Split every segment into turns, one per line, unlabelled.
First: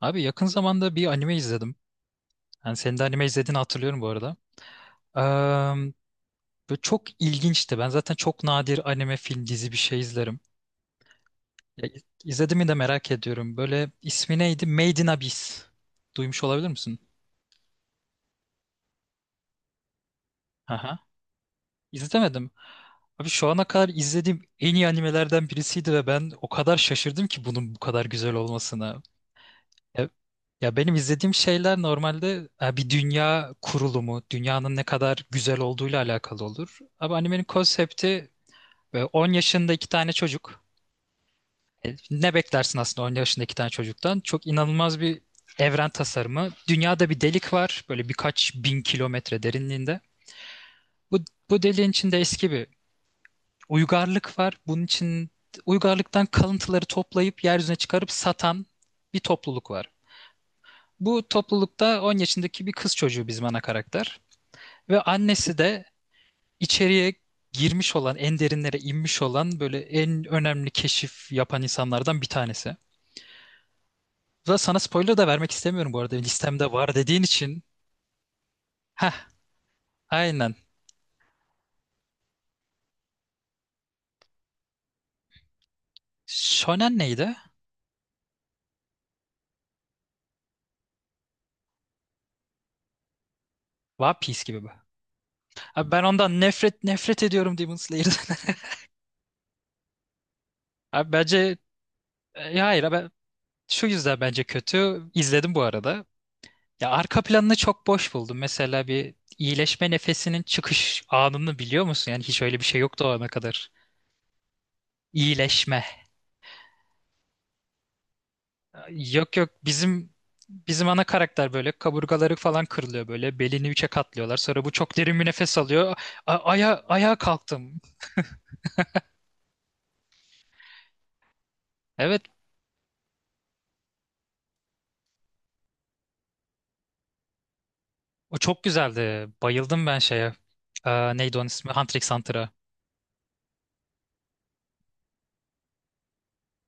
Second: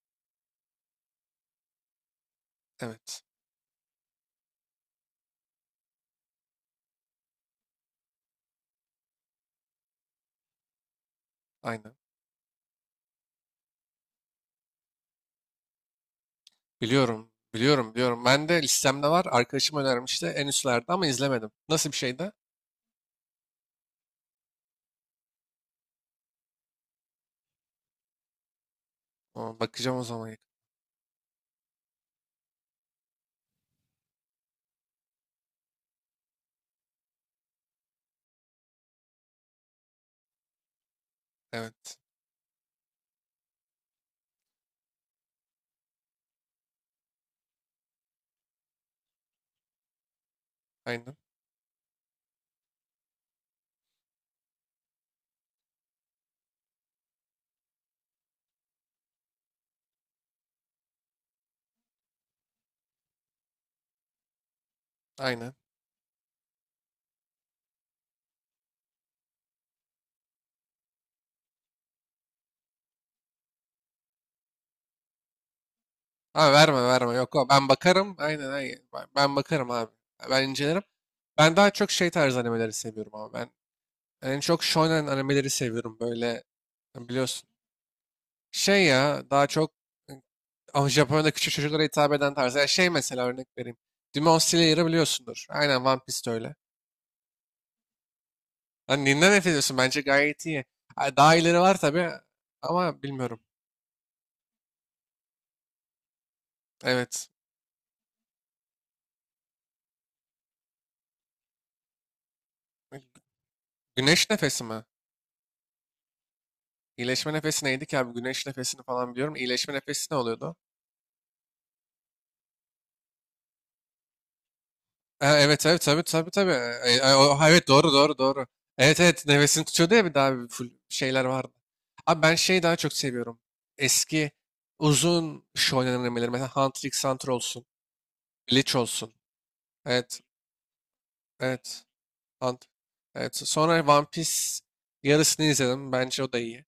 Abi yakın zamanda bir anime izledim. Yani senin de anime
Evet.
izlediğini hatırlıyorum bu arada. Eee, Böyle çok ilginçti. Ben zaten çok nadir anime, film, dizi bir şey izlerim. Ya,
Aynen.
izlediğimi de merak ediyorum. Böyle ismi neydi? Made in Abyss. Duymuş olabilir misin?
Biliyorum. Biliyorum. Biliyorum. Ben de listemde var. Arkadaşım önermişti. En üstlerde
Aha.
ama izlemedim. Nasıl bir şeydi?
İzlemedim. Abi şu ana kadar izlediğim en iyi animelerden birisiydi ve ben o kadar şaşırdım ki bunun bu kadar güzel olmasına.
Aa, bakacağım o
Ya,
zaman.
ya benim izlediğim şeyler normalde bir dünya kurulumu, dünyanın ne kadar güzel olduğuyla alakalı olur. Ama animenin konsepti 10 yaşında iki tane çocuk.
Evet.
Ne beklersin aslında 10 yaşında iki tane çocuktan? Çok inanılmaz bir evren tasarımı. Dünyada bir delik var, böyle birkaç bin kilometre derinliğinde.
Aynen.
Bu, bu deliğin içinde eski bir uygarlık var. Bunun için uygarlıktan kalıntıları toplayıp yeryüzüne çıkarıp satan bir topluluk var. Bu toplulukta 10 yaşındaki bir kız çocuğu bizim ana karakter. Ve
Aynen.
annesi de içeriye girmiş olan, en derinlere inmiş olan böyle en önemli keşif yapan insanlardan bir tanesi. Burada sana spoiler da vermek istemiyorum bu arada.
Abi
Listemde
verme
var
verme.
dediğin
Yok o.
için.
Ben bakarım. Aynen aynen. Ben,
Heh,
ben bakarım abi. Ben
aynen.
incelerim. Ben daha çok şey tarzı animeleri seviyorum ama ben en çok shonen animeleri seviyorum böyle
Shonen neydi?
biliyorsun. Şey ya daha çok e, ama Japonya'da küçük çocuklara hitap eden tarzı. Yani şey mesela örnek vereyim.
One
Demon
Piece gibi bu.
Slayer'ı biliyorsundur. Aynen
Abi
One
ben
Piece de
ondan
öyle.
nefret nefret ediyorum Demon Slayer'dan.
Lan ninden nefret ediyorsun? Bence gayet iyi.
Abi
Ha, daha
bence
iyileri var tabii
hayır
ama
abi
bilmiyorum.
şu yüzden bence kötü. İzledim bu arada. Ya arka
Evet.
planını çok boş buldum. Mesela bir iyileşme nefesinin çıkış anını biliyor musun? Yani hiç öyle bir şey yoktu o ana kadar.
Güneş nefesi mi?
İyileşme.
İyileşme nefesi neydi ki abi? Güneş nefesini falan
Yok
biliyorum.
yok
İyileşme
bizim
nefesi ne oluyordu?
bizim ana karakter böyle kaburgaları falan kırılıyor böyle. Belini üçe katlıyorlar. Sonra bu çok derin bir
Ha,
nefes
evet evet
alıyor.
tabii tabii tabii.
Ayağa
Ha, evet
kalktım.
doğru doğru doğru. Evet evet nefesini tutuyordu ya bir daha bir full şeyler vardı.
Evet
Abi ben şeyi daha çok seviyorum. Eski uzun iş oynanan mesela Hunter x Hunter olsun.
o çok
Bleach olsun.
güzeldi. Bayıldım ben
Evet
şeye. Aa, neydi onun ismi?
evet.
Hunter x Hunter'a.
Ant- Evet. Sonra One Piece yarısını izledim. Bence o da iyi.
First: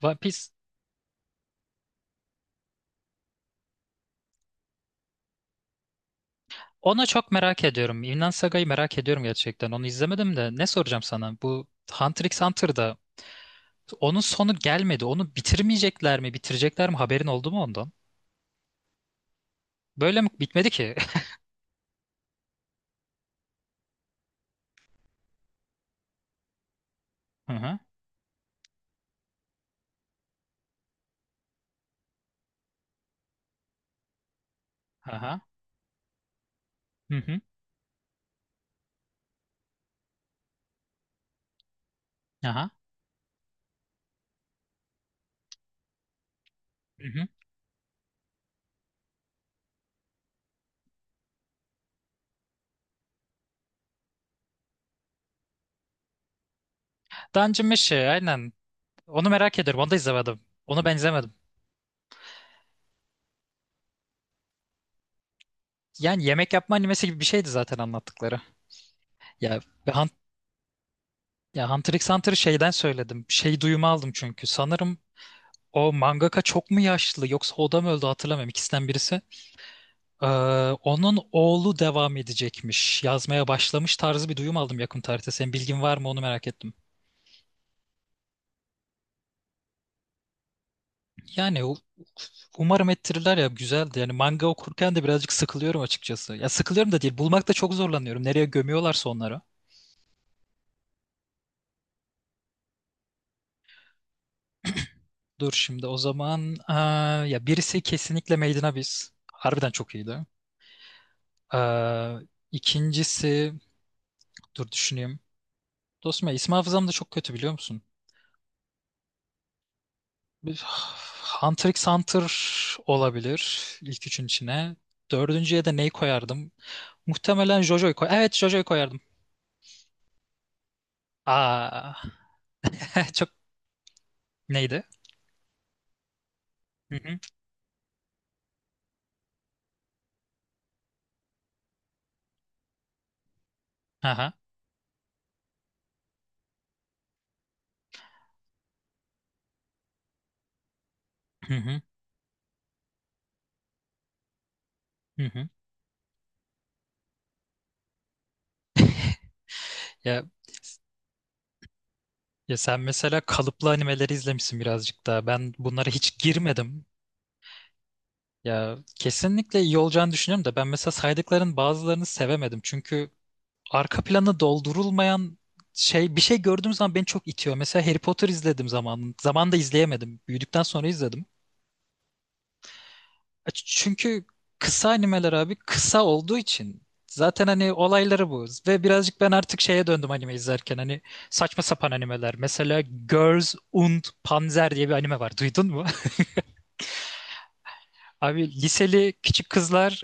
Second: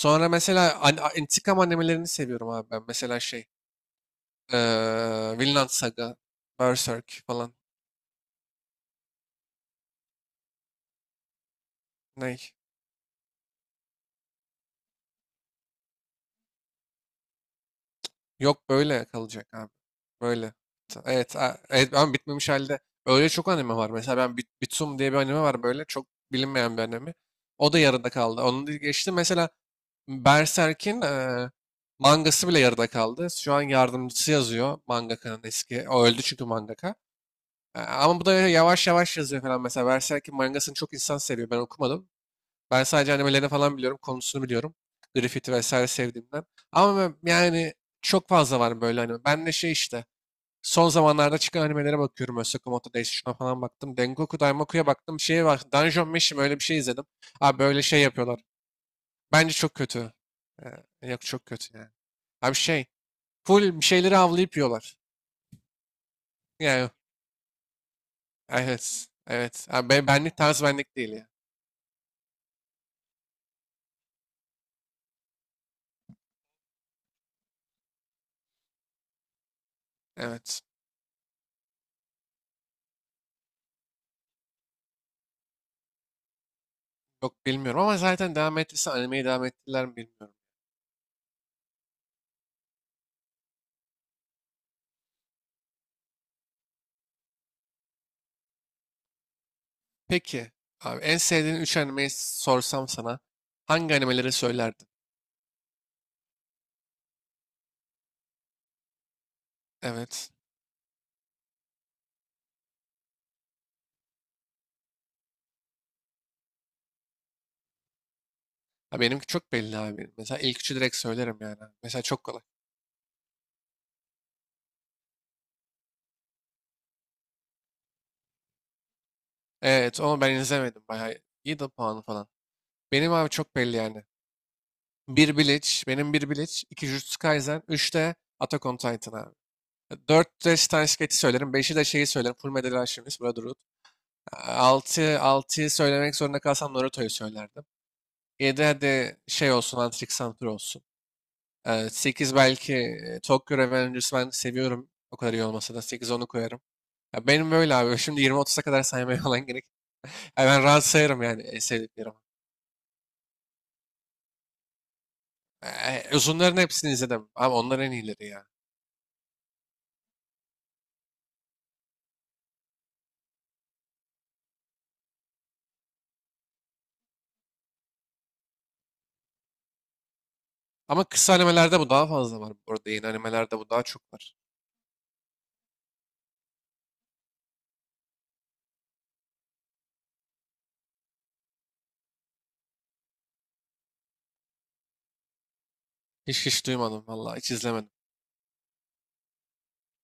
One Piece.
mesela intikam animelerini seviyorum abi ben. Mesela şey, Vinland Saga,
Onu
Berserk
çok
falan.
merak ediyorum. Vinland Saga'yı merak ediyorum gerçekten. Onu izlemedim de ne soracağım sana? Bu Hunter x
Ney?
Hunter'da onun sonu gelmedi. Onu bitirmeyecekler mi? Bitirecekler mi? Haberin oldu mu ondan?
Yok böyle kalacak abi.
Böyle mi?
Böyle.
Bitmedi ki.
Evet, evet ama bitmemiş halde öyle çok anime var. Mesela ben Bitsum diye bir anime var böyle çok bilinmeyen bir anime.
Hı
O
hı.
da yarıda kaldı. Onu da geçtim. Mesela Berserk'in mangası bile yarıda kaldı. Şu an yardımcısı yazıyor
Aha.
mangakanın eski. O öldü çünkü mangaka.
Hı hı.
Ama bu da yavaş yavaş yazıyor falan. Mesela Berserk'in mangasını çok insan seviyor. Ben okumadım.
Aha.
Ben sadece animelerini falan biliyorum. Konusunu biliyorum. Griffith'i vesaire sevdiğimden. Ama
Hı hı.
yani çok fazla var böyle anime. Ben de şey işte. Son zamanlarda çıkan animelere bakıyorum. Osaka Moto Days şuna falan baktım. Dengoku Daimoku'ya baktım. Şeye bak. Dungeon Meshi öyle bir şey izledim. Abi
Dungeon
böyle
Meshi
şey yapıyorlar.
aynen. Onu
Bence
merak
çok
ediyorum. Onu da
kötü.
izlemedim. Onu ben
Yok
izlemedim.
çok kötü yani. Abi şey, full bir şeyleri avlayıp yiyorlar.
Yani yemek yapma
Yani
animesi gibi bir şeydi zaten anlattıkları.
evet,
Ya,
evet. Abi
ve Hun-
benlik tarz benlik değil ya.
ya Hunter x Hunter'ı şeyden söyledim. Şey duyumu aldım çünkü. Sanırım o mangaka çok mu yaşlı yoksa o da mı öldü hatırlamıyorum. İkisinden birisi. Ee,
Evet.
Onun oğlu devam edecekmiş. Yazmaya başlamış tarzı bir duyum aldım yakın tarihte. Senin bilgin var mı onu merak ettim.
Yok bilmiyorum ama zaten devam ettiyse animeyi devam ettiler mi bilmiyorum.
Yani umarım ettirirler ya güzeldi. Yani manga okurken de birazcık sıkılıyorum açıkçası. Ya sıkılıyorum da değil. Bulmakta çok zorlanıyorum. Nereye gömüyorlarsa onları.
Peki, abi en sevdiğin 3 animeyi sorsam sana hangi animeleri söylerdin?
Dur şimdi o zaman ya birisi kesinlikle Made in Abyss. Harbiden çok iyiydi.
Evet.
Ee, ikincisi dur düşüneyim. Dostum ya isim hafızam da çok kötü biliyor musun?
Ha, benimki çok belli abi. Mesela ilk
Bir-
üçü direkt söylerim yani.
Hunter x
Mesela çok
Hunter
kolay.
olabilir ilk üçün içine. Dördüncüye de neyi koyardım? Muhtemelen JoJo'yu koy. Evet JoJo'yu koyardım.
Evet, onu ben izlemedim. Bayağı iyi de
Aa,
puanı falan. Benim
çok
abi çok belli yani.
neydi?
Bir Bleach, benim bir Bleach, 2
Hı hı.
Jujutsu Kaisen, 3 de Attack on Titan abi. 4 de Steins Gate'i söylerim. 5'i de şeyi söylerim. Fullmetal Alchemist, Brotherhood.
Aha.
Altı 6'yı söylemek zorunda kalsam Naruto'yu söylerdim. Yedi, hadi şey olsun, Hunter x Hunter olsun.
Hı hı.
Sekiz belki Tokyo Revengers'ı ben seviyorum. O
Hı
kadar iyi
hı.
olmasa da 8 onu koyarım. Ya benim böyle abi. Şimdi 20-30'a kadar saymaya falan gerek.
Ya,
Ya ben rahat sayarım yani sevdiklerim.
ya sen mesela kalıplı animeleri izlemişsin birazcık daha. Ben bunlara hiç
Uzunların
girmedim.
hepsini izledim. Ama onlar en iyileri ya.
Ya kesinlikle iyi olacağını düşünüyorum da ben mesela saydıkların bazılarını sevemedim. Çünkü arka planı doldurulmayan şey bir şey gördüğüm zaman beni çok itiyor. Mesela Harry Potter izledim zaman. Zamanında izleyemedim. Büyüdükten sonra
Ama
izledim.
kısa animelerde bu daha fazla var. Bu arada yeni animelerde bu daha çok
Çünkü
var.
kısa animeler abi kısa olduğu için zaten hani olayları bu. Ve birazcık ben artık şeye döndüm anime izlerken. Hani saçma sapan animeler. Mesela Girls und Panzer diye bir anime var. Duydun mu?
Hiç hiç duymadım vallahi hiç izlemedim.
Abi liseli küçük kızlar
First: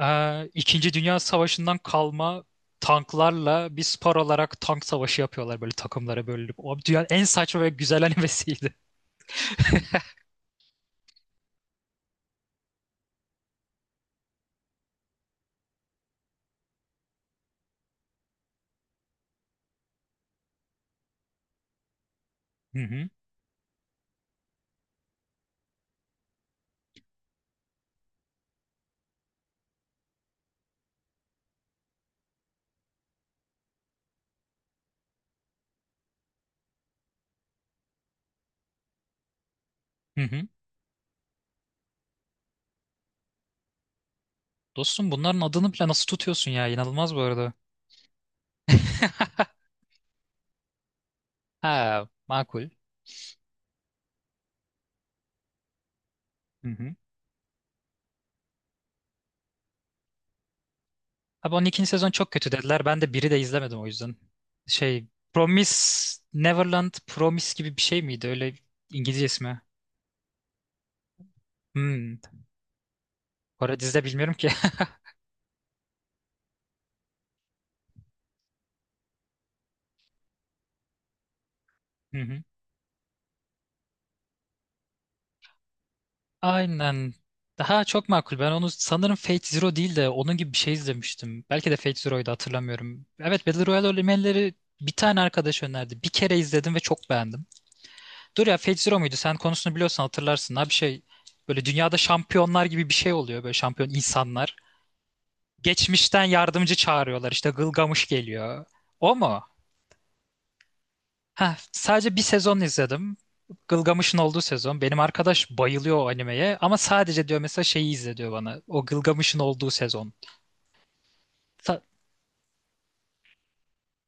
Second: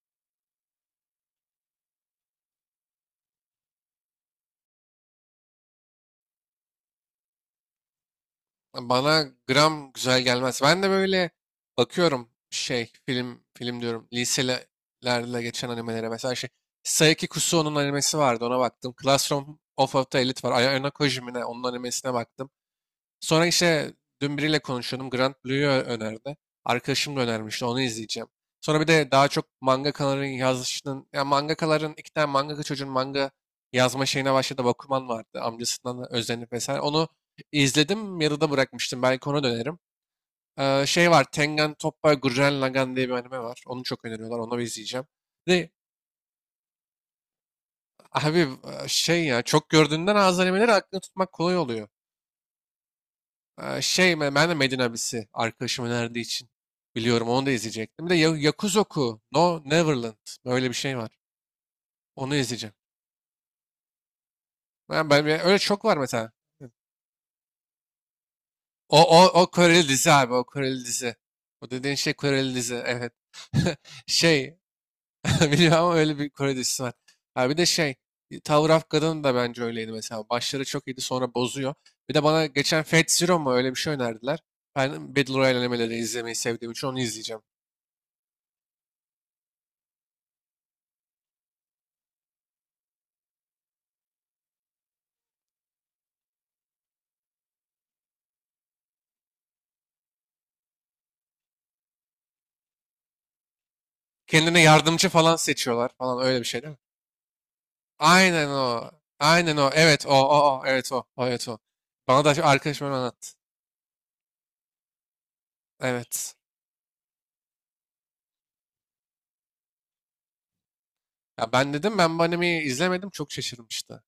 İkinci Dünya Savaşı'ndan kalma tanklarla bir spor olarak tank savaşı yapıyorlar böyle takımlara bölünüp. O dünyanın en saçma ve güzel animesiydi.
Bana gram güzel gelmez. Ben de böyle bakıyorum şey film film diyorum liselerle geçen animelere. Mesela şey Saiki Kusuo'nun animesi vardı ona baktım. Classroom of a Elite var. Ayano Kojimine onun animesine baktım.
Hı hı,
Sonra işte dün biriyle konuşuyordum. Grand Blue'yu önerdi. Arkadaşım da önermişti. Onu izleyeceğim. Sonra bir de daha çok mangakaların yazışının, ya mangakaların iki tane mangaka çocuğun manga yazma şeyine başladı. Bakuman vardı. Amcasından da özenip vesaire. Onu izledim. Yarıda bırakmıştım. Belki ona dönerim.
hı hı.
Şey var. Tengen Toppa Gurren Lagann diye bir anime var. Onu çok öneriyorlar. Onu bir izleyeceğim.
Dostum bunların
Bir de,
adını bile nasıl tutuyorsun ya? İnanılmaz bu arada.
abi şey ya çok gördüğünden az animeleri aklını tutmak kolay oluyor.
Ha, makul.
Şey ben de Medin abisi arkadaşım önerdiği için
Hı hı.
biliyorum onu da izleyecektim. Bir de Yakuzoku No Neverland böyle bir şey var.
Abi 12. sezon çok
Onu
kötü
izleyeceğim.
dediler. Ben de biri de izlemedim o yüzden. Şey,
Öyle çok var
Promise
mesela.
Neverland Promise gibi bir şey miydi? Öyle
O
İngilizce
o o
ismi.
Koreli dizi abi o Koreli dizi. O dediğin
Hmm.
şey Koreli dizi evet.
Bu arada dizide bilmiyorum ki.
Şey biliyorum ama öyle bir Kore dizisi var. Ha, bir de şey Tower of God'un da bence öyleydi mesela. Başları çok iyiydi sonra bozuyor. Bir
Hı
de
hı.
bana geçen Fate Zero mu öyle bir şey önerdiler. Ben Battle Royale animeleri izlemeyi sevdiğim için onu
Aynen.
izleyeceğim.
Daha çok makul. Ben onu sanırım Fate Zero değil de onun gibi bir şey izlemiştim. Belki de Fate Zero'ydu hatırlamıyorum. Evet Battle Royale elementleri bir tane arkadaş önerdi. Bir kere izledim ve çok beğendim. Dur ya Fate Zero muydu? Sen konusunu biliyorsan hatırlarsın. Ha bir şey böyle dünyada şampiyonlar gibi bir şey oluyor. Böyle şampiyon insanlar.
Kendine yardımcı falan seçiyorlar
Geçmişten
falan öyle bir şey değil
yardımcı
mi?
çağırıyorlar. İşte Gılgamış
Aynen
geliyor.
o.
O mu?
Aynen o. Evet o o o. Evet o. O evet
Heh,
o.
sadece bir
Bana da
sezon
arkadaşım öyle
izledim.
anlattı.
Gılgamış'ın olduğu sezon. Benim arkadaş bayılıyor o
Evet.
animeye ama sadece diyor mesela şeyi izle diyor bana. O Gılgamış'ın olduğu sezon.
Ya ben
Sa-
dedim ben bu animeyi izlemedim çok şaşırmıştı.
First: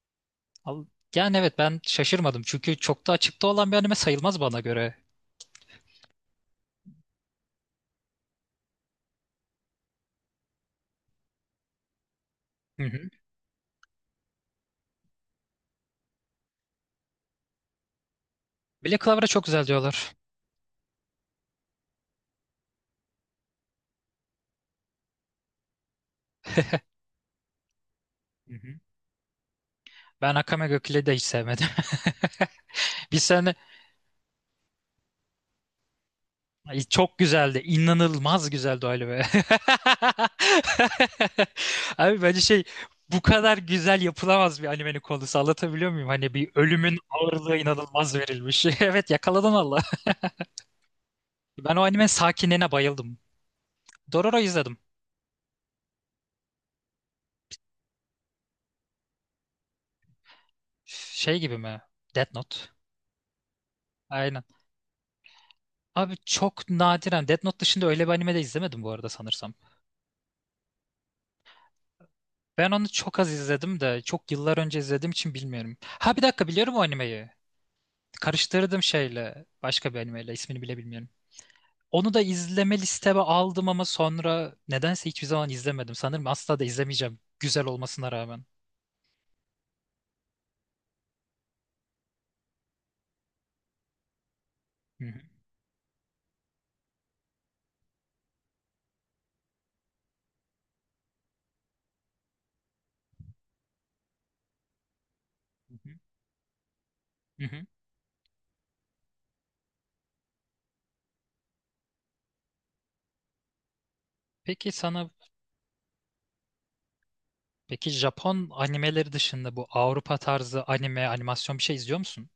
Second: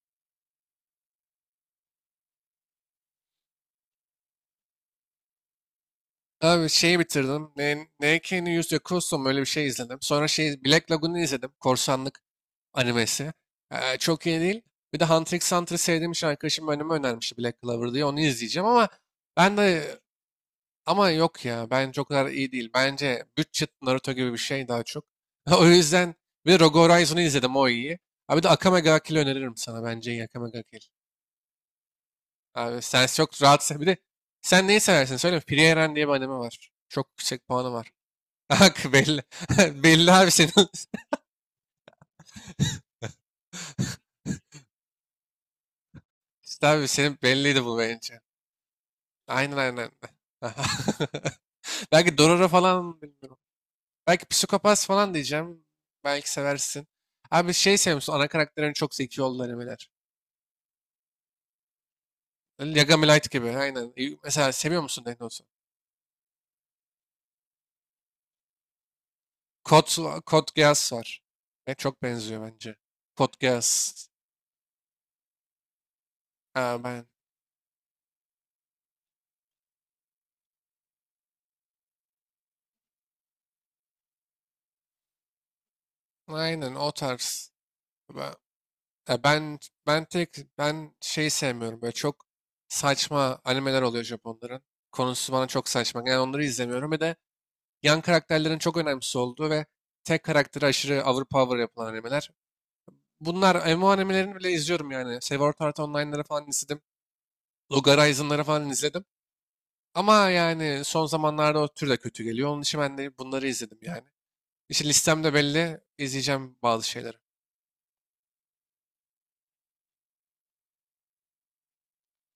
Al- Yani evet ben şaşırmadım çünkü çok da açıkta olan bir anime sayılmaz bana göre.
Abi şeyi bitirdim. Neiki no Yakuso mu öyle bir şey izledim. Sonra şey Black Lagoon'u izledim. Korsanlık
Hı hı.
animesi. Çok iyi değil. Bir de Hunter x Hunter'ı sevdiğim için arkadaşım önüme önermişti Black Clover diye. Onu izleyeceğim
Black Clover'a çok
ben
güzel
de
diyorlar.
ama yok ya bence o kadar iyi değil. Bence Budget Naruto gibi bir şey daha çok. O yüzden bir de Rogue Horizon'u izledim o iyi. Abi de
Hı hı.
Akame ga Kill'i öneririm sana bence iyi
Ben
Akame ga
Akame ga
Kill.
Kill'i de hiç sevmedim.
Abi sen
Bir
çok
sene
rahatsın. Bir de sen neyi seversin söyle. Frieren Eren diye bir anime var.
Ay,
Çok
çok
yüksek
güzeldi.
puanı var.
İnanılmaz
Bak
güzeldi o anime.
belli. belli abi senin.
Abi bence şey bu kadar güzel yapılamaz bir animenin konusu. Anlatabiliyor muyum? Hani bir
İşte abi
ölümün
senin
ağırlığı
belliydi bu
inanılmaz
bence.
verilmiş. Evet yakaladın
Aynen
Allah.
aynen.
Ben o anime
Belki Dororo
sakinliğine
falan
bayıldım.
bilmiyorum. Belki
Dororo izledim.
psikopat falan diyeceğim. Belki seversin. Abi şey seviyor musun? Ana karakterlerin çok zeki yol animeler.
Şey gibi mi? Death Note.
Yagami Light gibi. Aynen.
Aynen.
Mesela seviyor musun Death Note'u?
Abi çok nadiren Death Note dışında öyle bir anime de izlemedim bu arada sanırsam.
Code Geass var. Ve çok benziyor
Ben
bence.
onu çok az
Code
izledim de
Geass.
çok yıllar önce izlediğim için bilmiyorum. Ha bir dakika biliyorum
Ha,
o
ben.
animeyi. Karıştırdım şeyle başka bir animeyle ismini bile bilmiyorum. Onu da izleme listeme aldım ama sonra nedense hiçbir zaman izlemedim. Sanırım asla da
Aynen o
izlemeyeceğim
tarz.
güzel olmasına
Ben,
rağmen.
ya ben, ben tek ben şey sevmiyorum. Böyle çok saçma animeler oluyor Japonların.
Hı hı,
Konusu bana çok saçma. Yani onları izlemiyorum. Bir de yan karakterlerin çok önemsiz olduğu ve tek karakteri aşırı overpower yapılan animeler. Bunlar MMORPG'lerini bile izliyorum yani. Sword
hı
Art
hı,
Online'ları falan izledim.
hı hı.
Log Horizon'ları falan izledim. Ama yani son zamanlarda o tür de kötü geliyor. Onun için ben de bunları izledim yani.
Peki
İşte
sana
listemde belli izleyeceğim bazı şeyleri.
peki Japon animeleri dışında bu Avrupa tarzı anime animasyon bir şey izliyor musun?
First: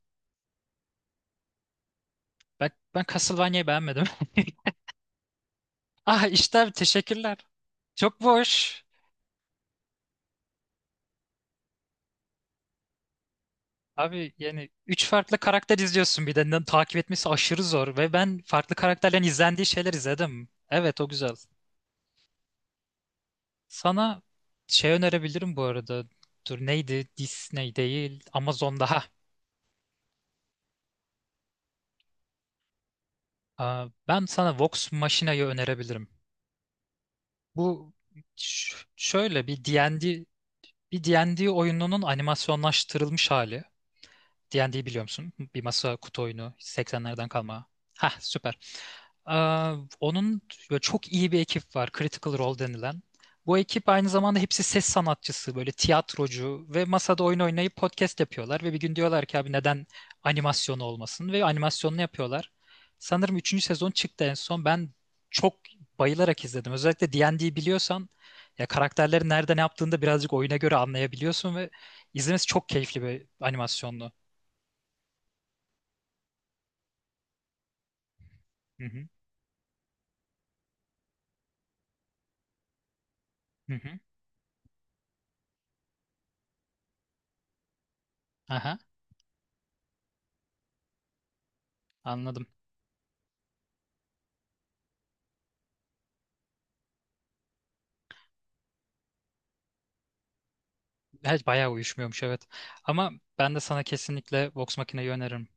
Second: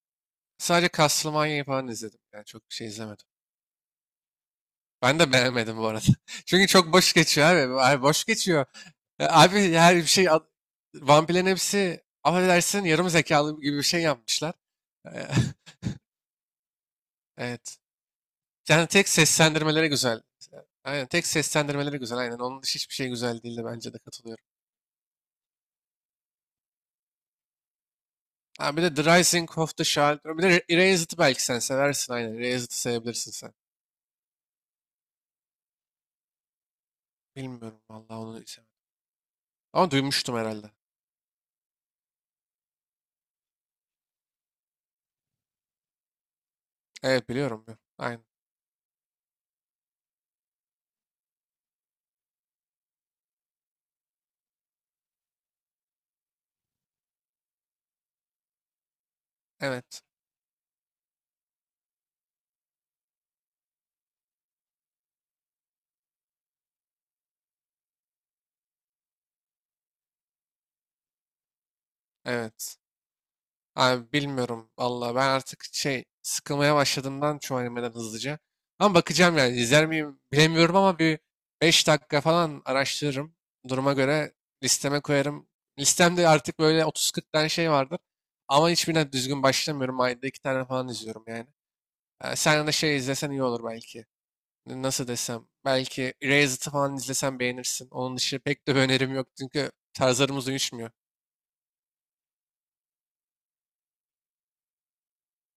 Sadece Castlevania'yı falan izledim. Yani çok
Ben
şey
ben
izlemedim.
Castlevania'yı beğenmedim.
Ben de beğenmedim bu arada.
Ah işte
Çünkü
abi,
çok boş
teşekkürler.
geçiyor abi. Abi
Çok
boş geçiyor.
boş.
Abi her bir şey vampirlerin hepsi affedersin yarım zekalı gibi bir şey
Abi
yapmışlar.
yani üç
E,
farklı karakter izliyorsun bir de takip etmesi aşırı
Evet.
zor ve ben farklı
Yani tek
karakterlerin izlendiği
seslendirmeleri
şeyler
güzel.
izledim. Evet
Aynen
o
tek
güzel.
seslendirmeleri güzel. Aynen onun dışı hiçbir şey güzel değildi bence de
Sana
katılıyorum.
şey önerebilirim bu arada. Dur neydi? Disney değil.
Ha,
Amazon
bir de
daha.
The Rising of the Shard. Bir de Erased'ı belki sen seversin aynen. Erased'ı sevebilirsin sen.
Aa, ben sana Vox Machina'yı önerebilirim.
Bilmiyorum
Bu
vallahi onu sevemedim.
şöyle
Ama duymuştum herhalde.
bir D&D oyununun animasyonlaştırılmış hali. D&D biliyor musun? Bir masa kutu oyunu
Evet
80'lerden
biliyorum.
kalma. Hah
Aynen.
süper. Aa, onun böyle çok iyi bir ekip var. Critical Role denilen. Bu ekip aynı zamanda hepsi ses sanatçısı, böyle tiyatrocu ve masada oyun oynayıp podcast yapıyorlar ve bir gün diyorlar ki abi neden
Evet.
animasyonu olmasın ve animasyonunu yapıyorlar. Sanırım üçüncü sezon çıktı en son. Ben çok bayılarak izledim. Özellikle D&D biliyorsan ya karakterlerin nerede ne yaptığını da birazcık oyuna göre anlayabiliyorsun ve izlemesi çok
Evet.
keyifli bir animasyonlu.
Abi bilmiyorum valla ben artık şey sıkılmaya başladığımdan çoğu animeden hızlıca.
Hı
Ama
hı.
bakacağım yani izler miyim bilemiyorum ama bir 5 dakika falan araştırırım.
Hı
Duruma
hı.
göre listeme koyarım. Listemde artık böyle 30-40 tane şey vardır. Ama
Aha,
hiçbirine düzgün başlamıyorum. Ayda iki tane falan izliyorum yani.
anladım.
Sen de şey izlesen iyi olur belki. Nasıl desem. Belki Erased falan izlesen beğenirsin. Onun dışı pek de bir önerim yok çünkü tarzlarımız uyuşmuyor.
Her bayağı uyuşmuyormuş evet. Ama ben de sana kesinlikle Vox makineyi öneririm.